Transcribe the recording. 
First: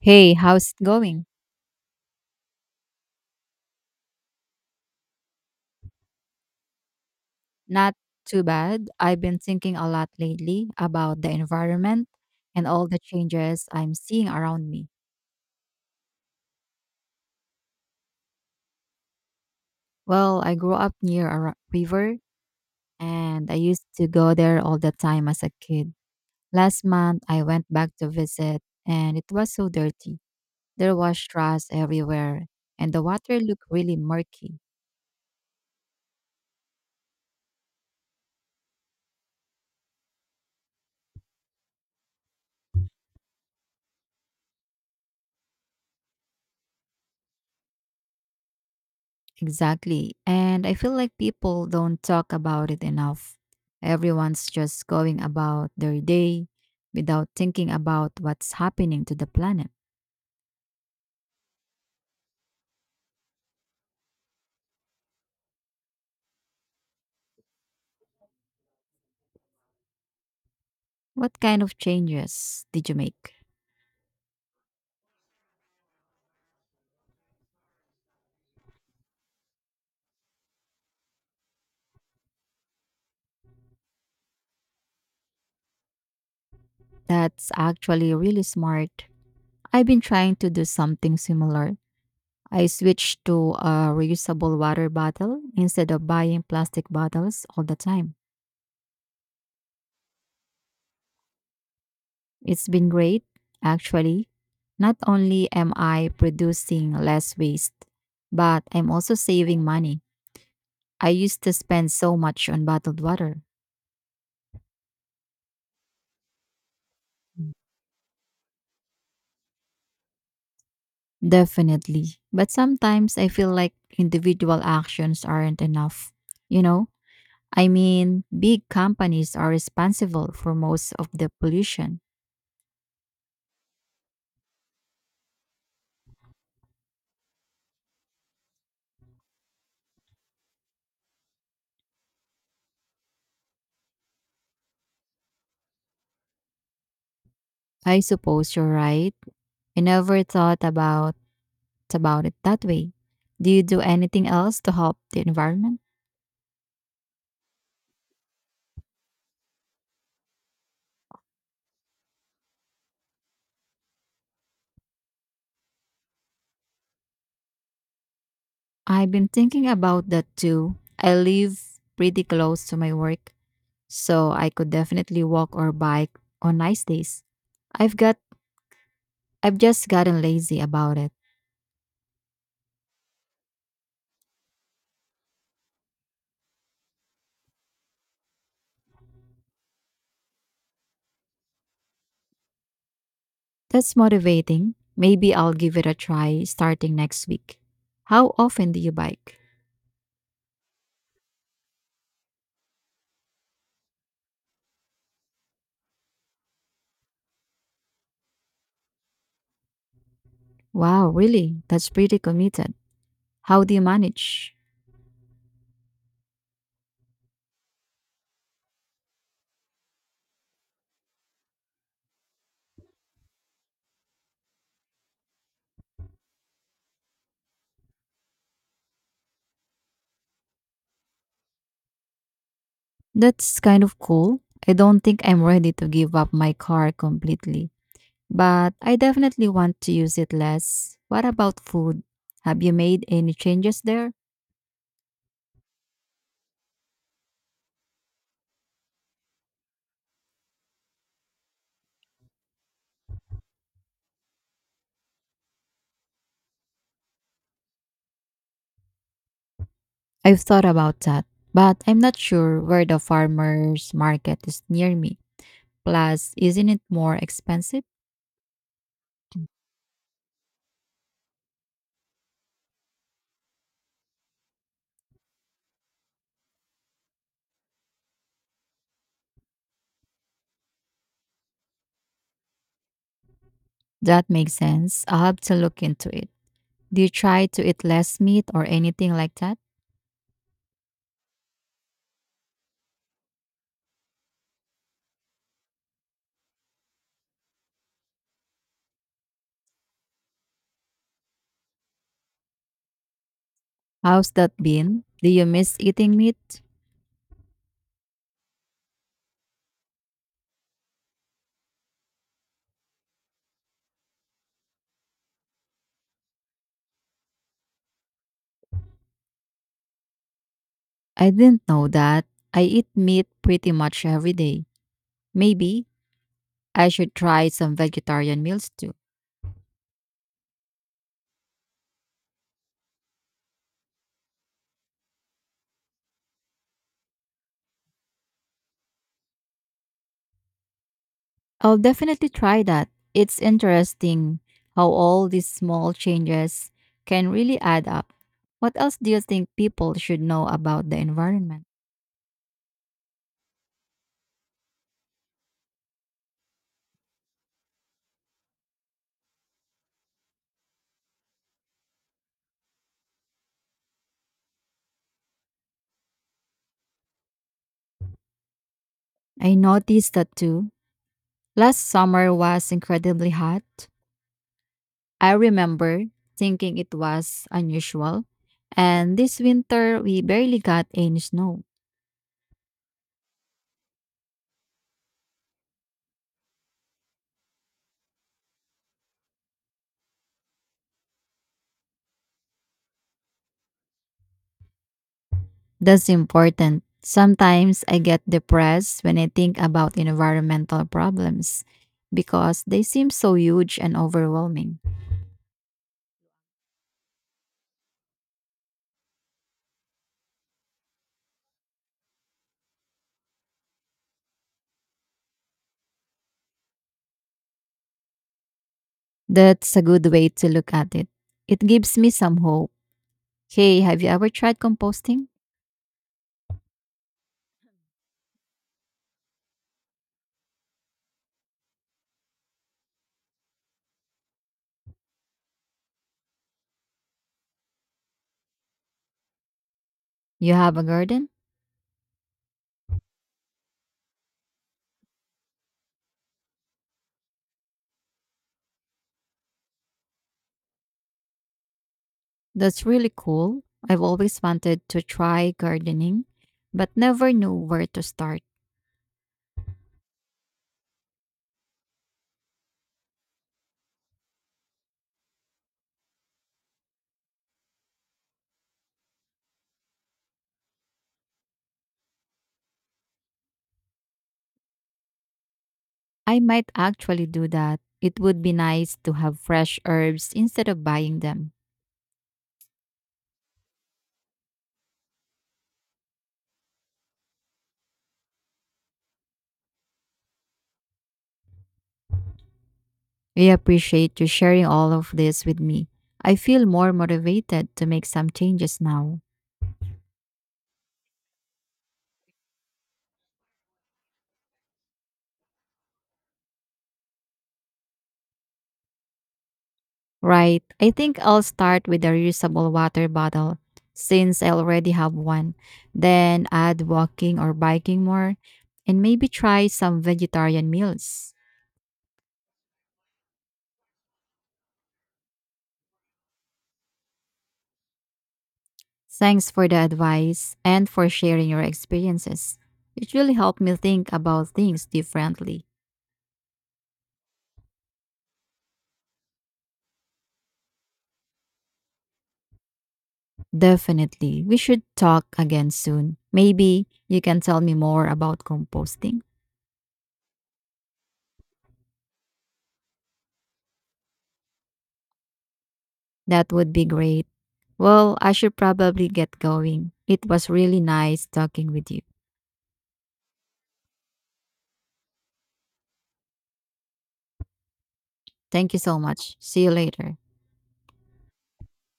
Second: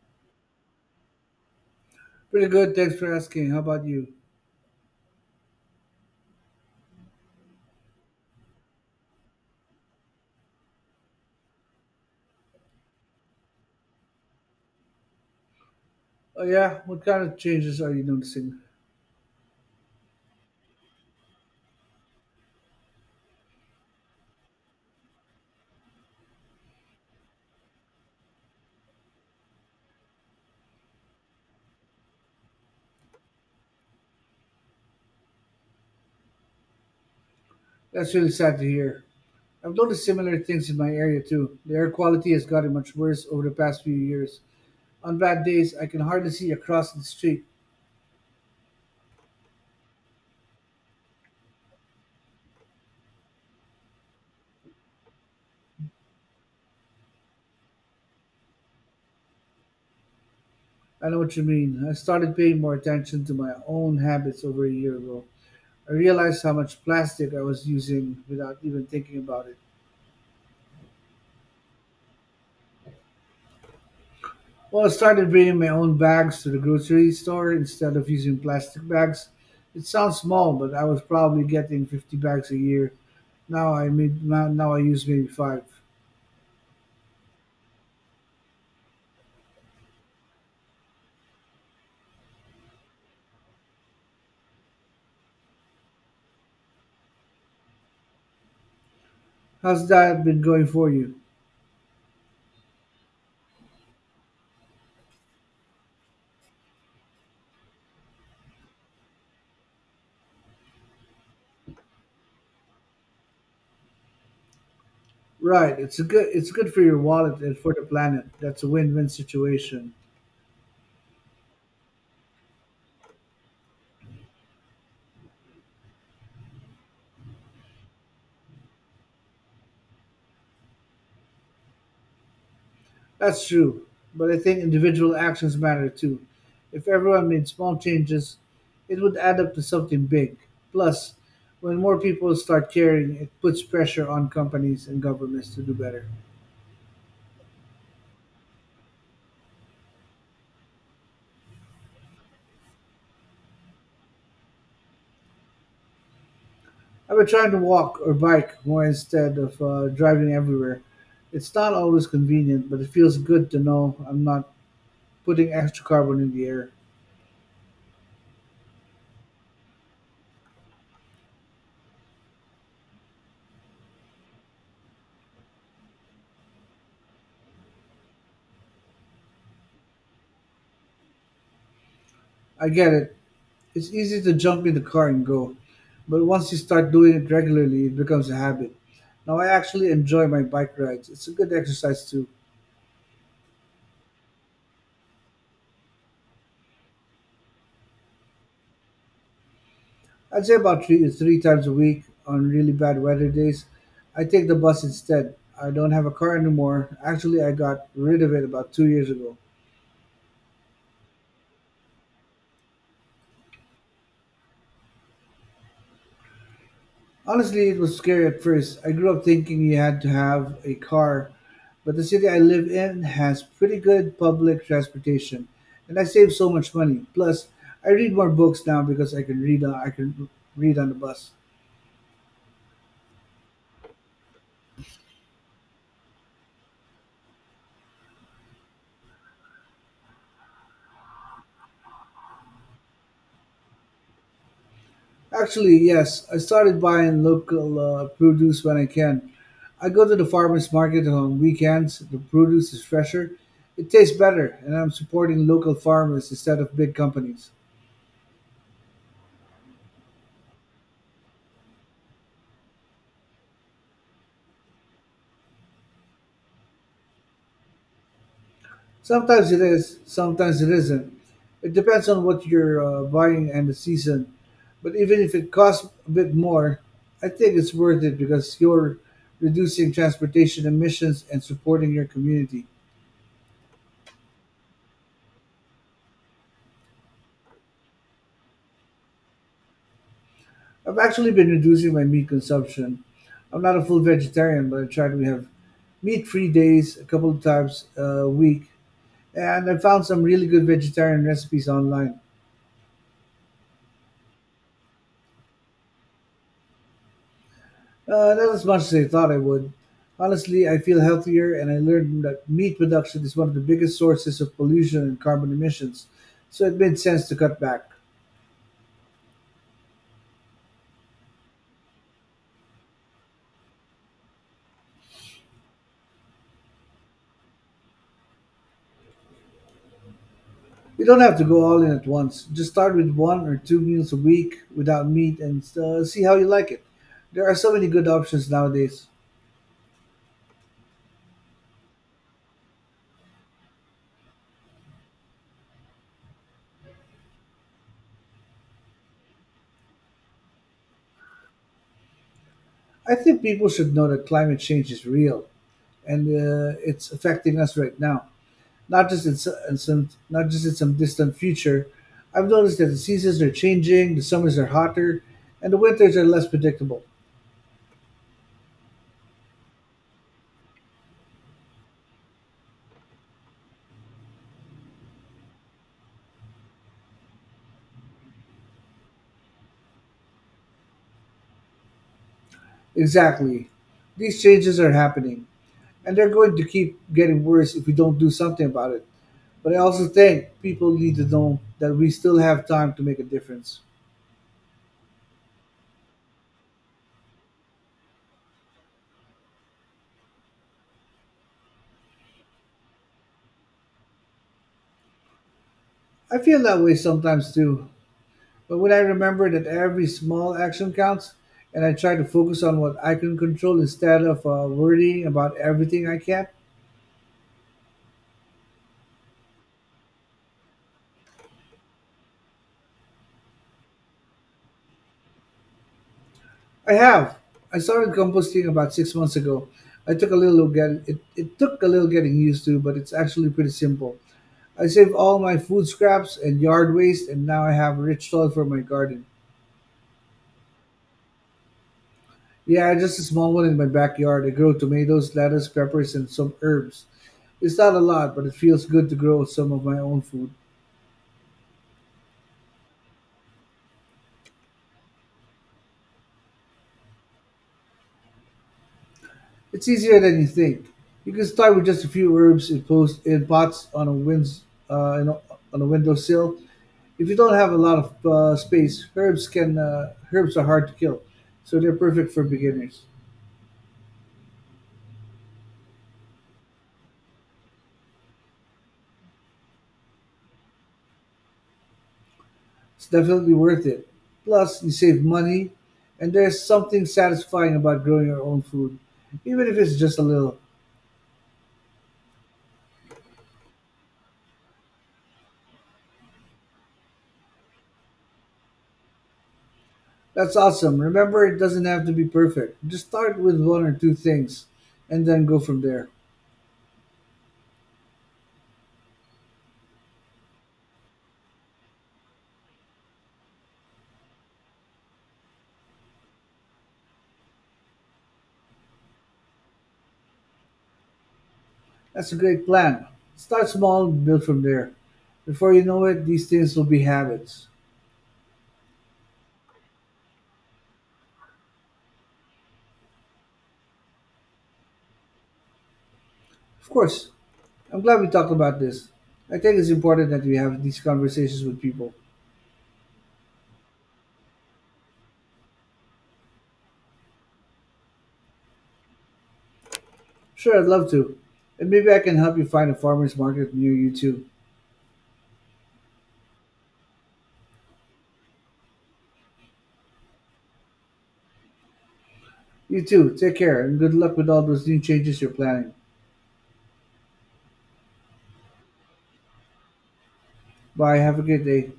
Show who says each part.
Speaker 1: Hey, how's it going?
Speaker 2: Pretty good, thanks for asking. How about you?
Speaker 1: Not too bad. I've been thinking a lot lately about the environment and all the changes I'm seeing around me.
Speaker 2: Oh, yeah, what kind of changes are you noticing?
Speaker 1: Well, I grew up near a river and I used to go there all the time as a kid. Last month, I went back to visit and it was so dirty. There was trash everywhere and the water looked really murky.
Speaker 2: That's really sad to hear. I've noticed similar things in my area too. The air quality has gotten much worse over the past few years. On bad days, I can hardly see across the street.
Speaker 1: Exactly. And I feel like people don't talk about it enough. Everyone's just going about their day without thinking about what's happening to the planet.
Speaker 2: I know what you mean. I started paying more attention to my own habits over a year ago. I realized how much plastic I was using without even thinking about it.
Speaker 1: What kind of changes did you make?
Speaker 2: Well, I started bringing my own bags to the grocery store instead of using plastic bags. It sounds small, but I was probably getting 50 bags a year. Now I use maybe 5.
Speaker 1: That's actually really smart. I've been trying to do something similar. I switched to a reusable water bottle instead of buying plastic bottles all the time.
Speaker 2: How's that been going for you?
Speaker 1: It's been great, actually. Not only am I producing less waste, but I'm also saving money. I used to spend so much on bottled water.
Speaker 2: Right, it's good for your wallet and for the planet. That's a win-win situation.
Speaker 1: Definitely. But sometimes I feel like individual actions aren't enough. You know, I mean, big companies are responsible for most of the pollution.
Speaker 2: That's true, but I think individual actions matter too. If everyone made small changes, it would add up to something big. Plus, when more people start caring, it puts pressure on companies and governments to do better.
Speaker 1: I suppose you're right. I never thought about it that way. Do you do anything else to help the environment?
Speaker 2: I've been trying to walk or bike more instead of driving everywhere. It's not always convenient, but it feels good to know I'm not putting extra carbon in the air.
Speaker 1: I've been thinking about that too. I live pretty close to my work, so I could definitely walk or bike on nice days. I've got I've just gotten lazy about it.
Speaker 2: I get it. It's easy to jump in the car and go, but once you start doing it regularly, it becomes a habit. Now I actually enjoy my bike rides. It's a good exercise too.
Speaker 1: That's motivating. Maybe I'll give it a try starting next week. How often do you bike?
Speaker 2: I'd say about three times a week. On really bad weather days, I take the bus instead. I don't have a car anymore. Actually, I got rid of it about 2 years ago.
Speaker 1: Wow, really? That's pretty committed. How do you manage?
Speaker 2: Honestly, it was scary at first. I grew up thinking you had to have a car, but the city I live in has pretty good public transportation, and I save so much money. Plus, I read more books now because I can read on the bus.
Speaker 1: That's kind of cool. I don't think I'm ready to give up my car completely, but I definitely want to use it less. What about food? Have you made any changes there?
Speaker 2: Actually, yes, I started buying local produce when I can. I go to the farmers market on weekends. The produce is fresher, it tastes better, and I'm supporting local farmers instead of big companies.
Speaker 1: I've thought about that, but I'm not sure where the farmer's market is near me. Plus, isn't it more expensive?
Speaker 2: Sometimes it is, sometimes it isn't. It depends on what you're buying and the season. But even if it costs a bit more, I think it's worth it because you're reducing transportation emissions and supporting your community.
Speaker 1: That makes sense. I'll have to look into it. Do you try to eat less meat or anything like that?
Speaker 2: I've actually been reducing my meat consumption. I'm not a full vegetarian, but I try to have meat-free days a couple of times a week, and I found some really good vegetarian recipes online.
Speaker 1: How's that been? Do you miss eating meat?
Speaker 2: Not as much as I thought I would. Honestly, I feel healthier, and I learned that meat production is one of the biggest sources of pollution and carbon emissions, so it made sense to cut back.
Speaker 1: I didn't know that. I eat meat pretty much every day. Maybe I should try some vegetarian meals too.
Speaker 2: You don't have to go all in at once. Just start with one or two meals a week without meat and see how you like it. There are so many good options nowadays.
Speaker 1: I'll definitely try that. It's interesting how all these small changes can really add up. What else do you think people should know about the environment?
Speaker 2: I think people should know that climate change is real and it's affecting us right now, not just in, s- in some not just in some distant future. I've noticed that the seasons are changing, the summers are hotter, and the winters are less predictable.
Speaker 1: I noticed that too. Last summer was incredibly hot. I remember thinking it was unusual. And this winter, we barely got any snow.
Speaker 2: Exactly. These changes are happening, and they're going to keep getting worse if we don't do something about it. But I also think people need to know that we still have time to make a difference.
Speaker 1: That's important. Sometimes I get depressed when I think about environmental problems because they seem so huge and overwhelming.
Speaker 2: I feel that way sometimes too, but when I remember that every small action counts, and I try to focus on what I can control instead of worrying about everything I can't.
Speaker 1: That's a good way to look at it. It gives me some hope. Hey, have you ever tried composting?
Speaker 2: I have. I started composting about 6 months ago. I took a little get it, It took a little getting used to, but it's actually pretty simple. I save all my food scraps and yard waste, and now I have rich soil for my garden.
Speaker 1: You have a garden?
Speaker 2: Yeah, just a small one in my backyard. I grow tomatoes, lettuce, peppers, and some herbs. It's not a lot, but it feels good to grow some of my own food.
Speaker 1: That's really cool. I've always wanted to try gardening, but never knew where to start.
Speaker 2: It's easier than you think. You can start with just a few herbs in, post, in pots on a winds, in a, on a windowsill. If you don't have a lot of space, herbs are hard to kill, so they're perfect for beginners.
Speaker 1: I might actually do that. It would be nice to have fresh herbs instead of buying them.
Speaker 2: It's definitely worth it. Plus, you save money, and there's something satisfying about growing your own food, even if it's just a little.
Speaker 1: I appreciate you sharing all of this with me. I feel more motivated to make some changes now.
Speaker 2: That's awesome. Remember, it doesn't have to be perfect. Just start with one or two things, and then go from there.
Speaker 1: Right, I think I'll start with a reusable water bottle since I already have one. Then add walking or biking more and maybe try some vegetarian meals.
Speaker 2: That's a great plan. Start small, and build from there. Before you know it, these things will be habits.
Speaker 1: Thanks for the advice and for sharing your experiences. It really helped me think about things differently.
Speaker 2: Of course, I'm glad we talked about this. I think it's important that we have these conversations with people.
Speaker 1: Definitely. We should talk again soon. Maybe you can tell me more about composting.
Speaker 2: Sure, I'd love to. And maybe I can help you find a farmer's market near you too.
Speaker 1: That would be great. Well, I should probably get going. It was really nice talking with you.
Speaker 2: You too. Take care and good luck with all those new changes you're planning.
Speaker 1: Thank you so much. See you later.
Speaker 2: Bye. Have a good day.